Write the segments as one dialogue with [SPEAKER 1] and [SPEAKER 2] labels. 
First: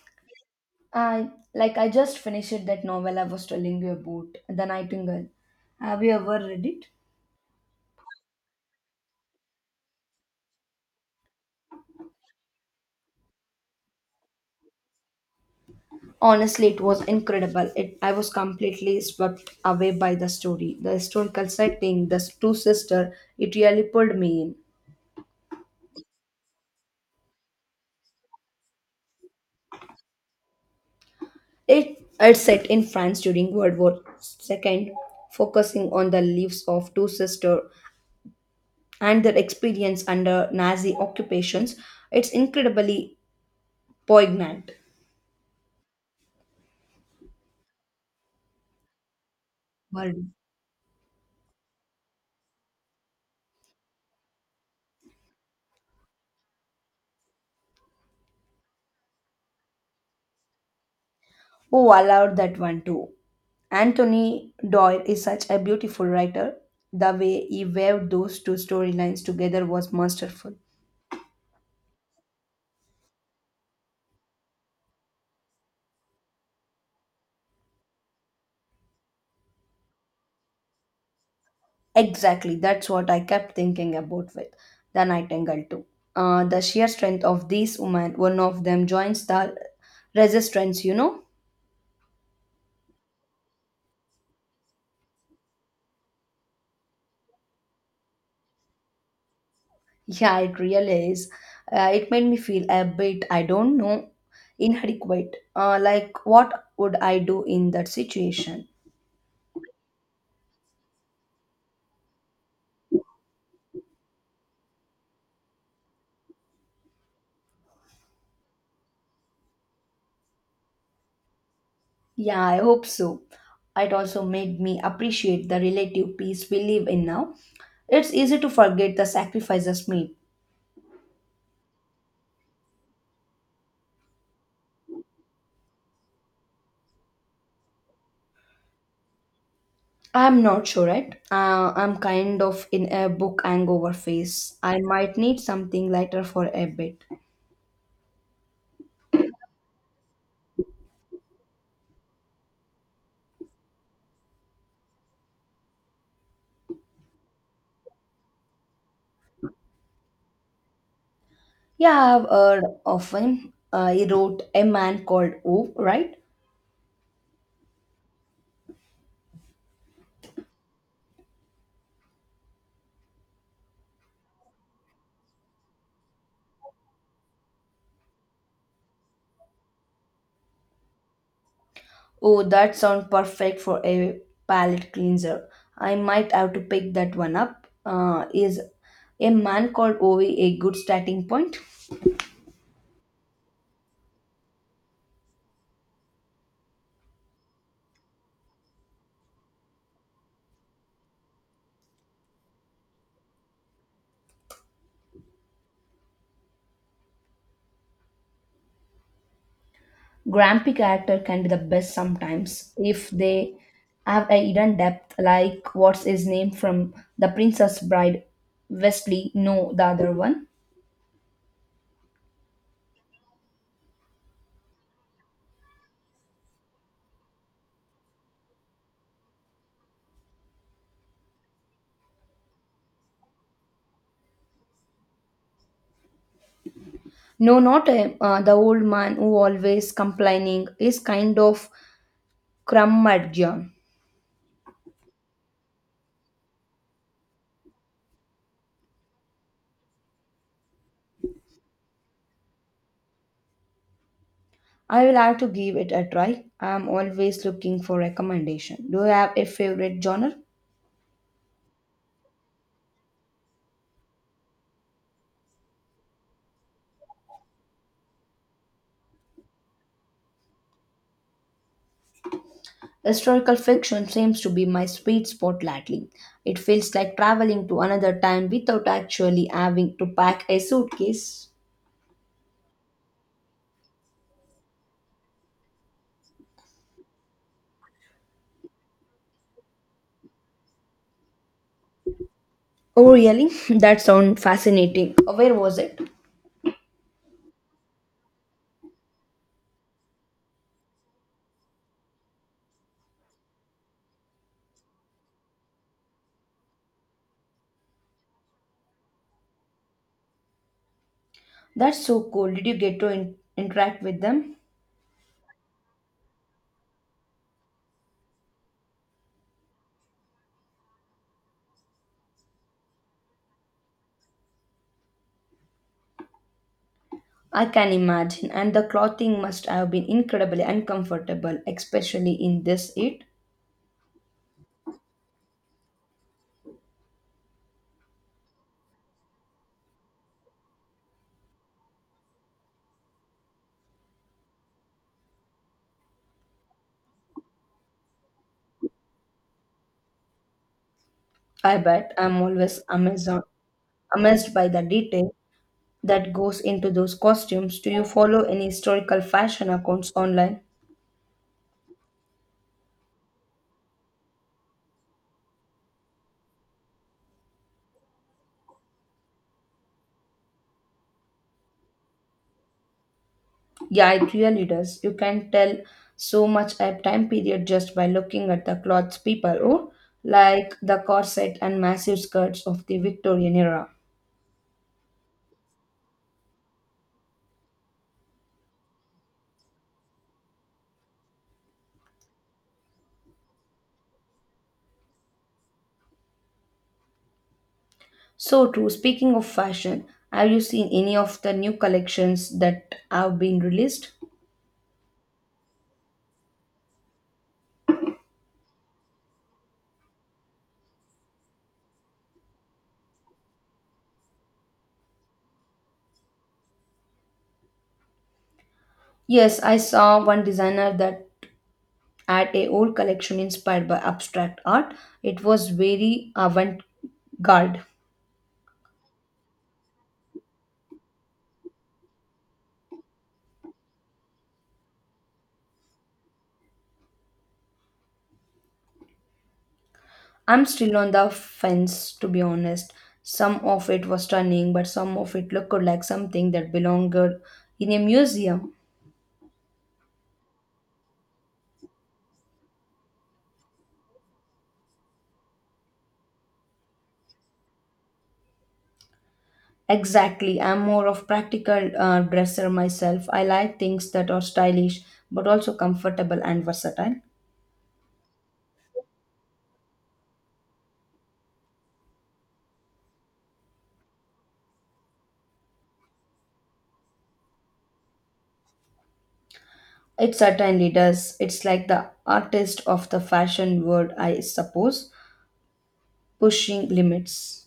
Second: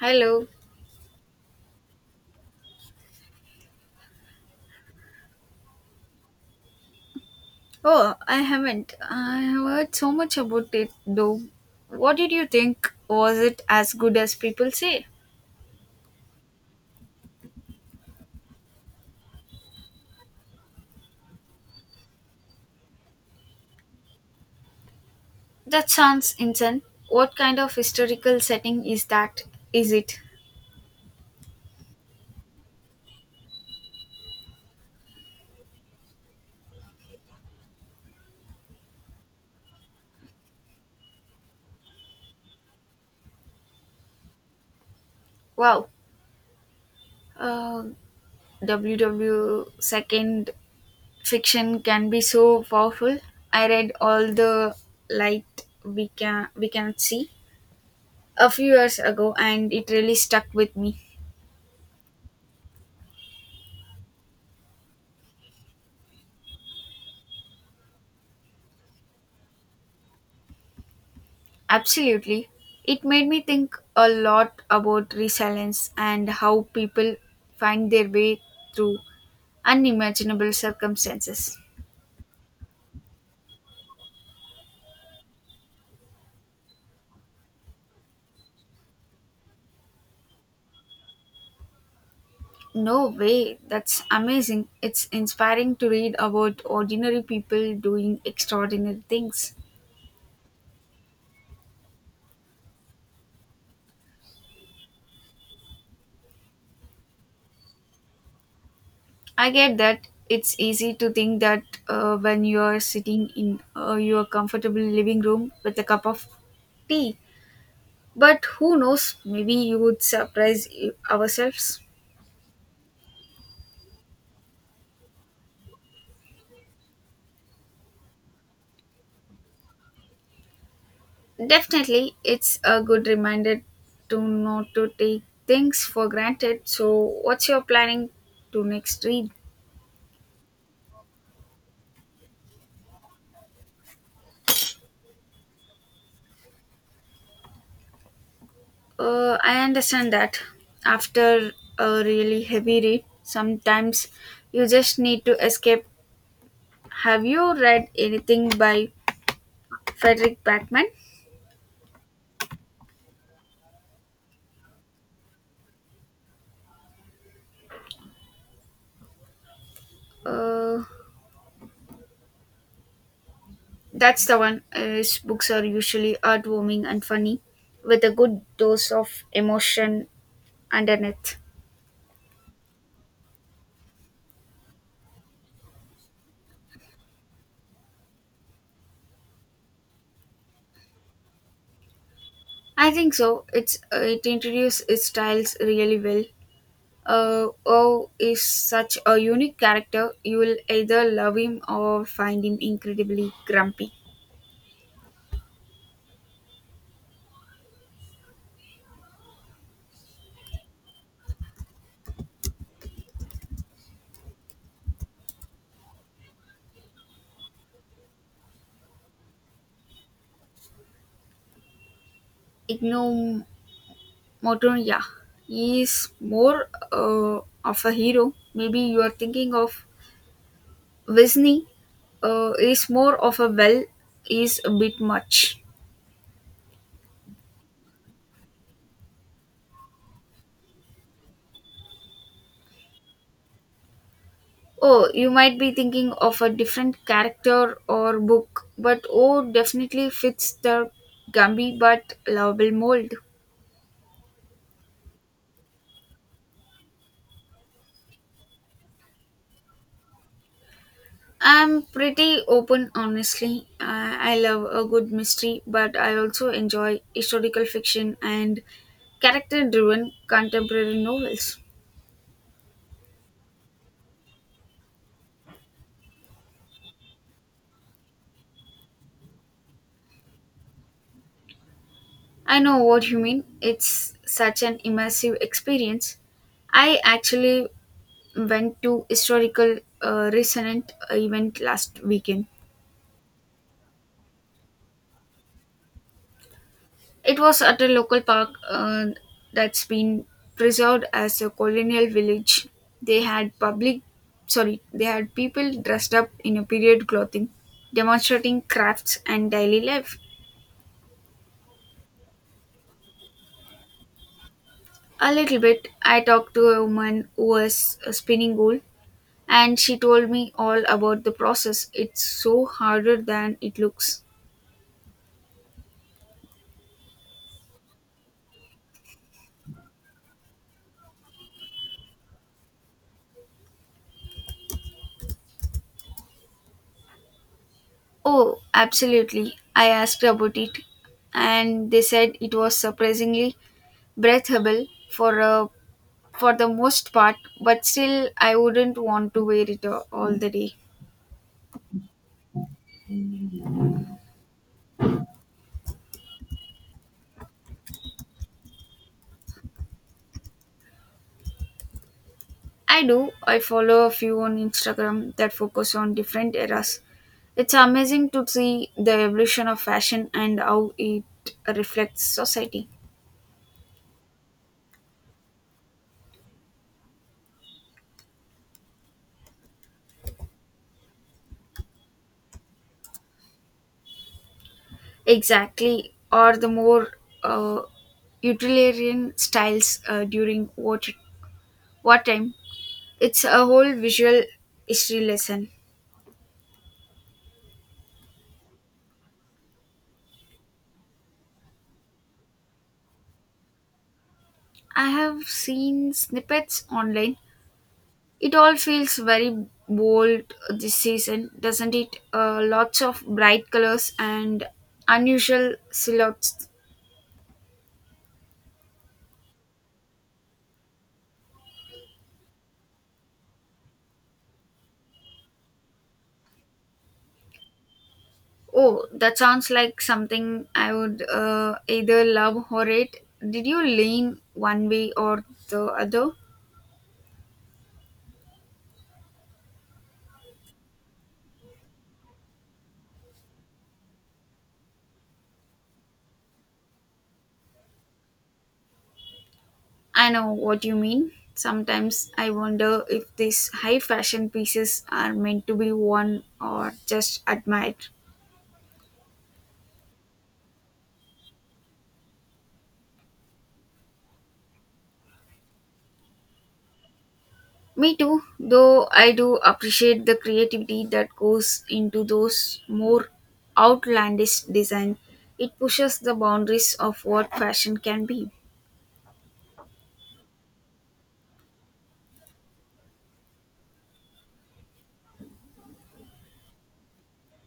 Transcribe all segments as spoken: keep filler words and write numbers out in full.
[SPEAKER 1] Hello.
[SPEAKER 2] I like I just finished that novel I was telling you about, The Nightingale. Have you ever read it?
[SPEAKER 1] Oh, I haven't. I have heard so much about it though. What did you think? Was it as good as people say?
[SPEAKER 2] Honestly, it was incredible. It I was completely swept away by the story, the historical setting, the two sisters. It really pulled me in.
[SPEAKER 1] That sounds insane. What kind of historical setting is that? Is it?
[SPEAKER 2] It it's set in France during World War Second, focusing on the lives of two sisters and their experience under Nazi occupations. It's incredibly poignant.
[SPEAKER 1] Wow. Uh, W W
[SPEAKER 2] World.
[SPEAKER 1] second fiction can be so powerful. I read all the light we can we cannot see a few years ago, and it really stuck with me.
[SPEAKER 2] Oh, I loved that one too. Anthony Doyle is such a beautiful writer. The way he wove those two storylines together was masterful.
[SPEAKER 1] Absolutely. It made me think a lot about resilience and how people find their way through unimaginable circumstances.
[SPEAKER 2] Exactly, that's what I kept thinking about with The Nightingale too. Uh, the sheer strength of these women, one of them joins the resistance, you know?
[SPEAKER 1] No way, that's amazing. It's inspiring to read about ordinary people doing extraordinary things.
[SPEAKER 2] Yeah, it really is. Uh, it made me feel a bit, I don't know, inadequate. Uh, like, what would I do in that situation?
[SPEAKER 1] I get that, it's easy to think that uh, when you're sitting in uh, your comfortable living room with a cup of tea, but who knows, maybe you would surprise you- ourselves.
[SPEAKER 2] Yeah, I hope so. It also made me appreciate the relative peace we live in now. It's easy to forget the sacrifices made.
[SPEAKER 1] Definitely, it's a good reminder to not to take things for granted. So, what's your planning to next read?
[SPEAKER 2] I'm not sure, right? Uh, I'm kind of in a book hangover phase. I might need something lighter for a bit.
[SPEAKER 1] Uh, I understand that after a really heavy read, sometimes you just need to escape. Have you read anything by Frederick Backman?
[SPEAKER 2] Yeah, I've heard of him. Uh, he wrote A Man Called O, right?
[SPEAKER 1] Uh, that's the one. Uh, His books are usually heartwarming and funny, with a good dose of emotion underneath.
[SPEAKER 2] Oh, that sounds perfect for a palate cleanser. I might have to pick that one up. Uh, is A Man Called O a good starting point?
[SPEAKER 1] I think so. It's uh, it introduces its styles really well. Uh, O is such a unique character. You will either love him or find him incredibly grumpy.
[SPEAKER 2] Grumpy character can be the best sometimes if they have a hidden depth, like what's his name from the princess bride, wesley, no, the other one.
[SPEAKER 1] Igno Motonya is more uh, of a hero. Maybe you are thinking of Wisney. Uh, is more of a well. Is a bit much.
[SPEAKER 2] No, not him. Uh, the old man who always complaining is kind of curmudgeon.
[SPEAKER 1] Oh, you might be thinking of a different character or book, but oh, definitely fits the Gumby but lovable mold.
[SPEAKER 2] I will have to give it a try. I am always looking for recommendation. Do you have a favorite genre?
[SPEAKER 1] I'm pretty open, honestly. I I love a good mystery, but I also enjoy historical fiction and character driven contemporary novels.
[SPEAKER 2] Historical fiction seems to be my sweet spot lately. It feels like traveling to another time without actually having to pack a suitcase.
[SPEAKER 1] I know what you mean. It's such an immersive experience. I actually went to historical uh, resonant event last weekend.
[SPEAKER 2] Oh, really? That sounds fascinating. Where was it?
[SPEAKER 1] It was at a local park uh, that's been preserved as a colonial village. They had public, sorry, they had people dressed up in a period clothing, demonstrating crafts and daily life.
[SPEAKER 2] That's so cool. Did you get to in- interact with them?
[SPEAKER 1] A little bit, I talked to a woman who was uh, spinning wool, and she told me all about the process. It's so harder than it looks.
[SPEAKER 2] I can imagine, and the clothing must have been incredibly uncomfortable, especially in this heat.
[SPEAKER 1] Oh, absolutely. I asked about it, and they said it was surprisingly breathable for a for the most part, but still, I wouldn't want to wear it uh, all the day.
[SPEAKER 2] I bet I'm always amazed, amazed by the detail that goes into those costumes. Do you follow any historical fashion accounts online?
[SPEAKER 1] I do. I follow a few on Instagram that focus on different eras. It's amazing to see the evolution of fashion and how it reflects society.
[SPEAKER 2] Yeah, it really does. You can tell so much a time period just by looking at the clothes people wore, like the corset and massive skirts of the Victorian era.
[SPEAKER 1] Exactly, or the more uh, utilitarian styles uh, during war, war time. It's a whole visual history lesson.
[SPEAKER 2] So true. Speaking of fashion, have you seen any of the new collections that have been released?
[SPEAKER 1] I have seen snippets online. It all feels very bold this season, doesn't it? Uh, lots of bright colors and unusual silhouettes.
[SPEAKER 2] Yes, I saw one designer that had a old collection inspired by abstract art. It was very avant-garde.
[SPEAKER 1] Oh, that sounds like something I would uh, either love or hate. Did you lean one way or the other?
[SPEAKER 2] I'm still on the fence, to be honest. Some of it was stunning, but some of it looked like something that belonged in a museum.
[SPEAKER 1] I know what you mean. Sometimes I wonder if these high fashion pieces are meant to be worn or just admired.
[SPEAKER 2] Exactly. I'm more of practical uh, dresser myself. I like things that are stylish, but also comfortable and versatile.
[SPEAKER 1] Me too, though I do appreciate the creativity that goes into those more outlandish design. It pushes the boundaries of what fashion can be.
[SPEAKER 2] It certainly does. It's like the artist of the fashion world, I suppose, pushing limits.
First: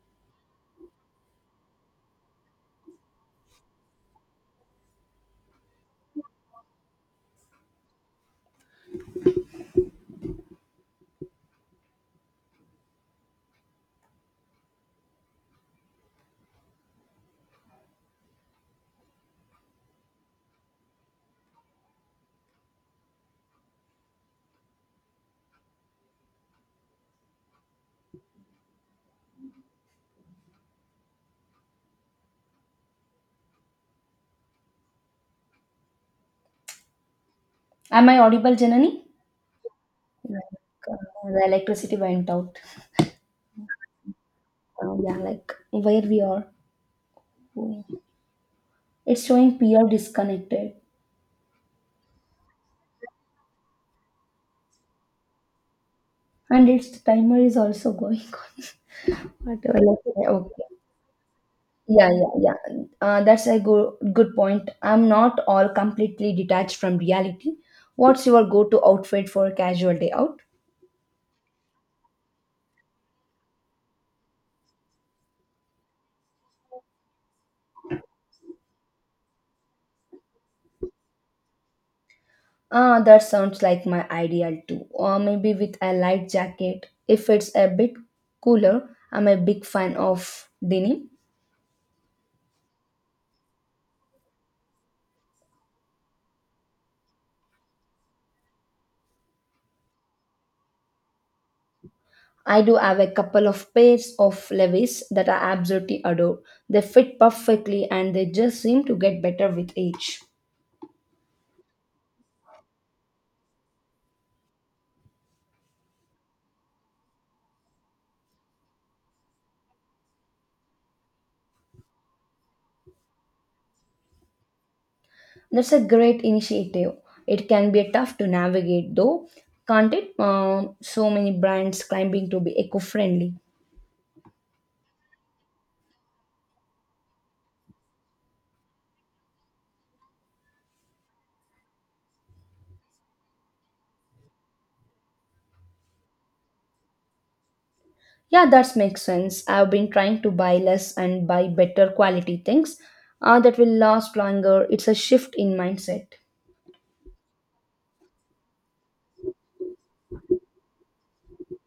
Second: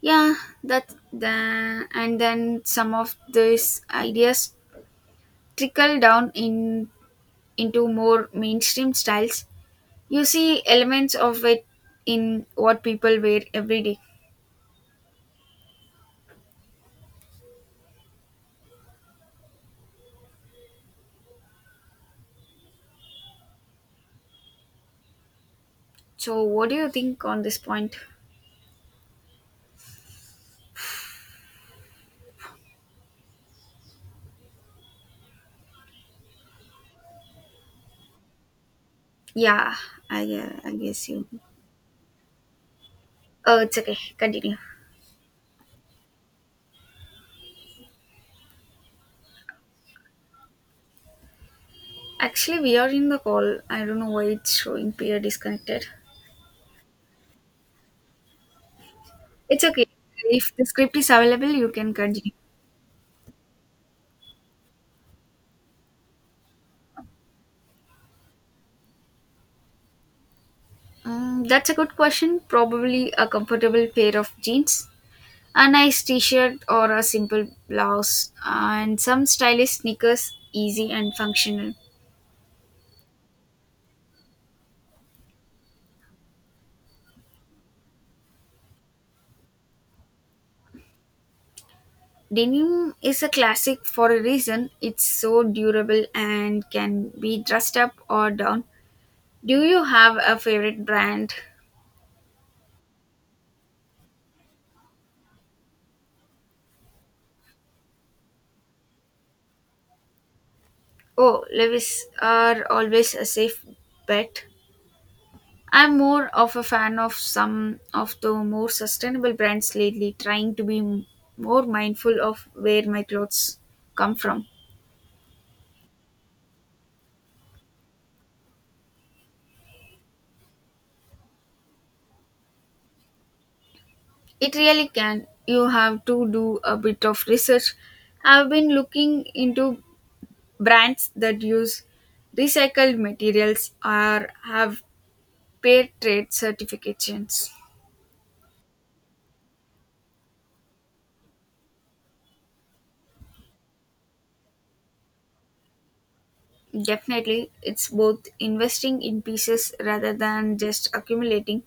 [SPEAKER 1] Yeah, that the, and then some of these ideas trickle down in into more mainstream styles. You see elements of it in what people wear every day. So, what do you think on this point?
[SPEAKER 2] Am I audible, Janani?
[SPEAKER 1] Yeah, I,
[SPEAKER 2] Like,
[SPEAKER 1] uh, I
[SPEAKER 2] uh,
[SPEAKER 1] guess you.
[SPEAKER 2] the electricity went out.
[SPEAKER 1] Oh, it's okay. Continue.
[SPEAKER 2] Uh, yeah, like where we are. It's showing peer disconnected,
[SPEAKER 1] Actually, we are in the call. I don't know why it's showing peer disconnected.
[SPEAKER 2] and its timer is also going on.
[SPEAKER 1] It's
[SPEAKER 2] Whatever.
[SPEAKER 1] okay.
[SPEAKER 2] Like, yeah,
[SPEAKER 1] If
[SPEAKER 2] okay.
[SPEAKER 1] the script is available, you can
[SPEAKER 2] Yeah,
[SPEAKER 1] continue.
[SPEAKER 2] yeah, yeah. Uh, that's a go- good point. I'm not all completely detached from reality. What's your go-to outfit for a casual day out?
[SPEAKER 1] Mm, that's a good question. Probably a comfortable pair of jeans, a nice t shirt, or a simple blouse, and some stylish sneakers, easy and functional.
[SPEAKER 2] Ah, that sounds like my ideal too. Or maybe with a light jacket. If it's a bit cooler, I'm a big fan of denim.
[SPEAKER 1] Denim is a classic for a reason. It's so durable and can be dressed up or down. Do you have a favorite brand?
[SPEAKER 2] I do have a couple of pairs of levis that I absolutely adore. They fit perfectly and they just seem to get better with age.
[SPEAKER 1] Oh, Levis are always a safe bet. I'm more of a fan of some of the more sustainable brands lately, trying to be m- more mindful of where my clothes come from.
[SPEAKER 2] That's a great initiative. It can be tough to navigate though, can't it? Uh, so many brands claiming to be eco friendly.
[SPEAKER 1] It really can. You have to do a bit of research. I've been looking into brands that use recycled materials or have fair trade certifications.
[SPEAKER 2] Yeah, that makes sense. I've been trying to buy less and buy better quality things uh, that will last longer. It's a shift in mindset.
[SPEAKER 1] Definitely, it's both investing in pieces rather than just accumulating.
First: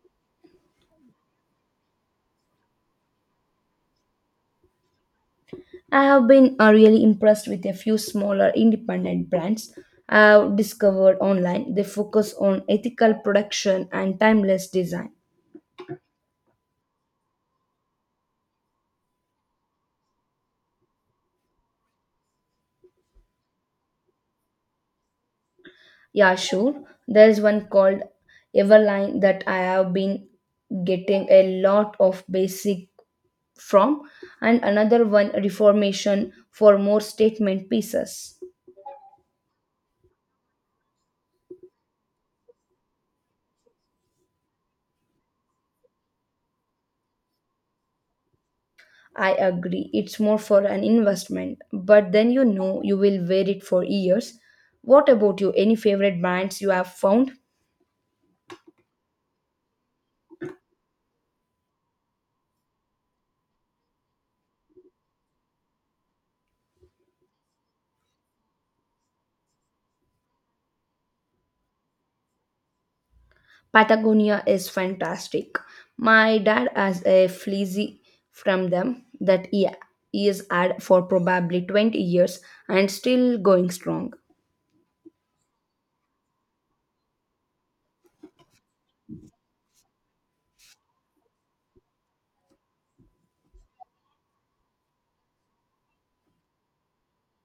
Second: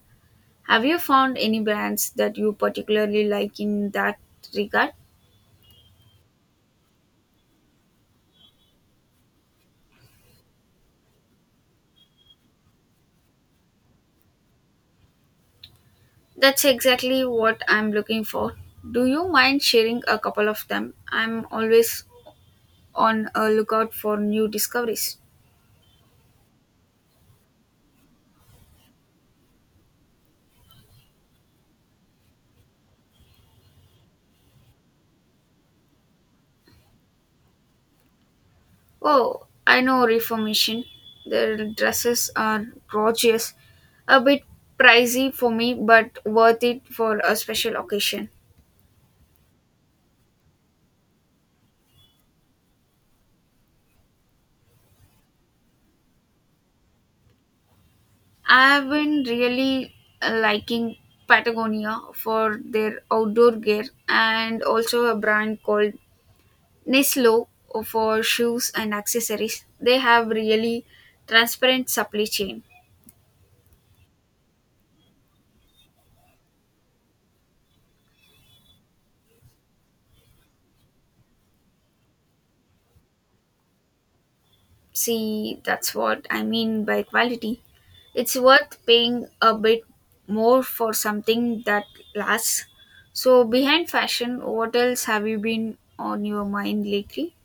[SPEAKER 1] Have you found any brands that you particularly like in that regard?
[SPEAKER 2] I have been uh, really impressed with a few smaller independent brands I've discovered online. They focus on ethical production and timeless design.
[SPEAKER 1] That's exactly what I'm looking for. Do you mind sharing a couple of them? I'm always on a lookout for new discoveries.
[SPEAKER 2] Yeah, sure. There's one called Everline that I have been getting a lot of basic from, and another one Reformation for more statement pieces.
[SPEAKER 1] Oh, I know Reformation. Their dresses are gorgeous. A bit pricey for me, but worth it for a special occasion.
[SPEAKER 2] I agree, it's more for an investment, but then you know you will wear it for years. What about you? Any favorite brands you have found?
[SPEAKER 1] I've been really uh, liking Patagonia for their outdoor gear, and also a brand called Neslo for shoes and accessories. They have really transparent supply chain.
[SPEAKER 2] Patagonia is fantastic. My dad has a fleecy from them that he, he has had for probably twenty years and still going strong.
[SPEAKER 1] See, that's what I mean by quality. It's worth paying a bit more for something that lasts. So, behind fashion, what else have you been on your mind lately?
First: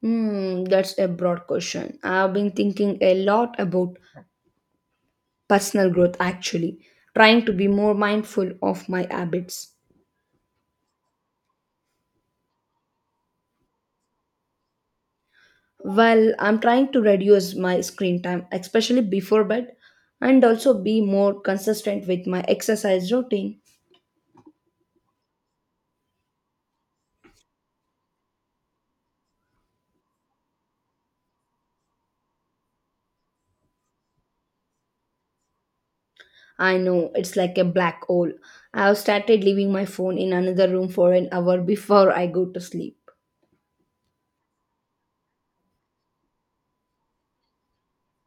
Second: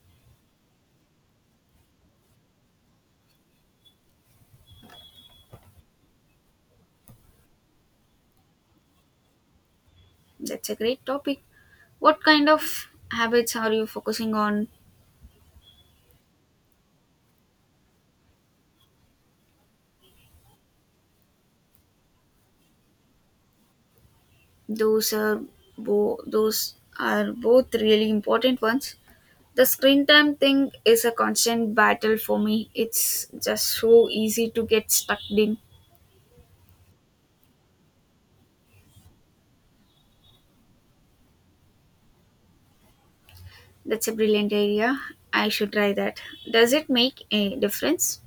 [SPEAKER 2] Hmm, that's a broad question. I've been thinking a lot about personal growth actually, trying to be more mindful of my habits.
[SPEAKER 1] That's a great topic. What kind of habits are you focusing on?
[SPEAKER 2] Well, I'm trying to reduce my screen time, especially before bed, and also be more consistent with my exercise routine.
[SPEAKER 1] Those are bo- those are both really important ones. The screen time thing is a constant battle for me. It's just so easy to get stuck in.
[SPEAKER 2] I know it's like a black hole. I've started leaving my phone in another room for an hour before I go to sleep.
[SPEAKER 1] That's a brilliant idea. I should try that. Does it make a difference?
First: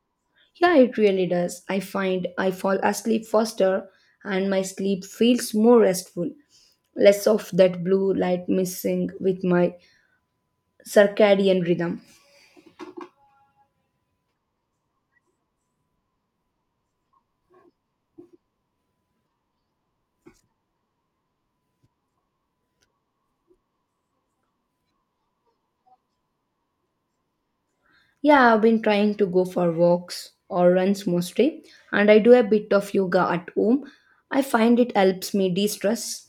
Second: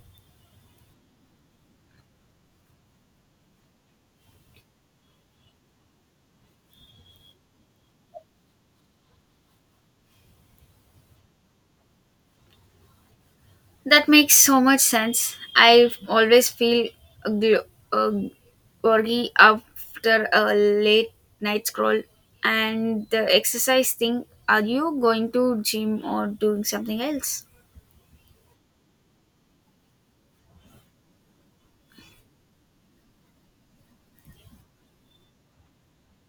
[SPEAKER 2] Yeah, it really does. I find I fall asleep faster and my sleep feels more restful, less of that blue light missing with my circadian rhythm.
[SPEAKER 1] That makes so much sense. I always feel gl- uh, groggy after a late night scroll. And the exercise thing, are you going to gym or doing something else?
[SPEAKER 2] Yeah, I've been trying to go for walks or runs mostly, and I do a bit of yoga at home. I find it helps me de-stress.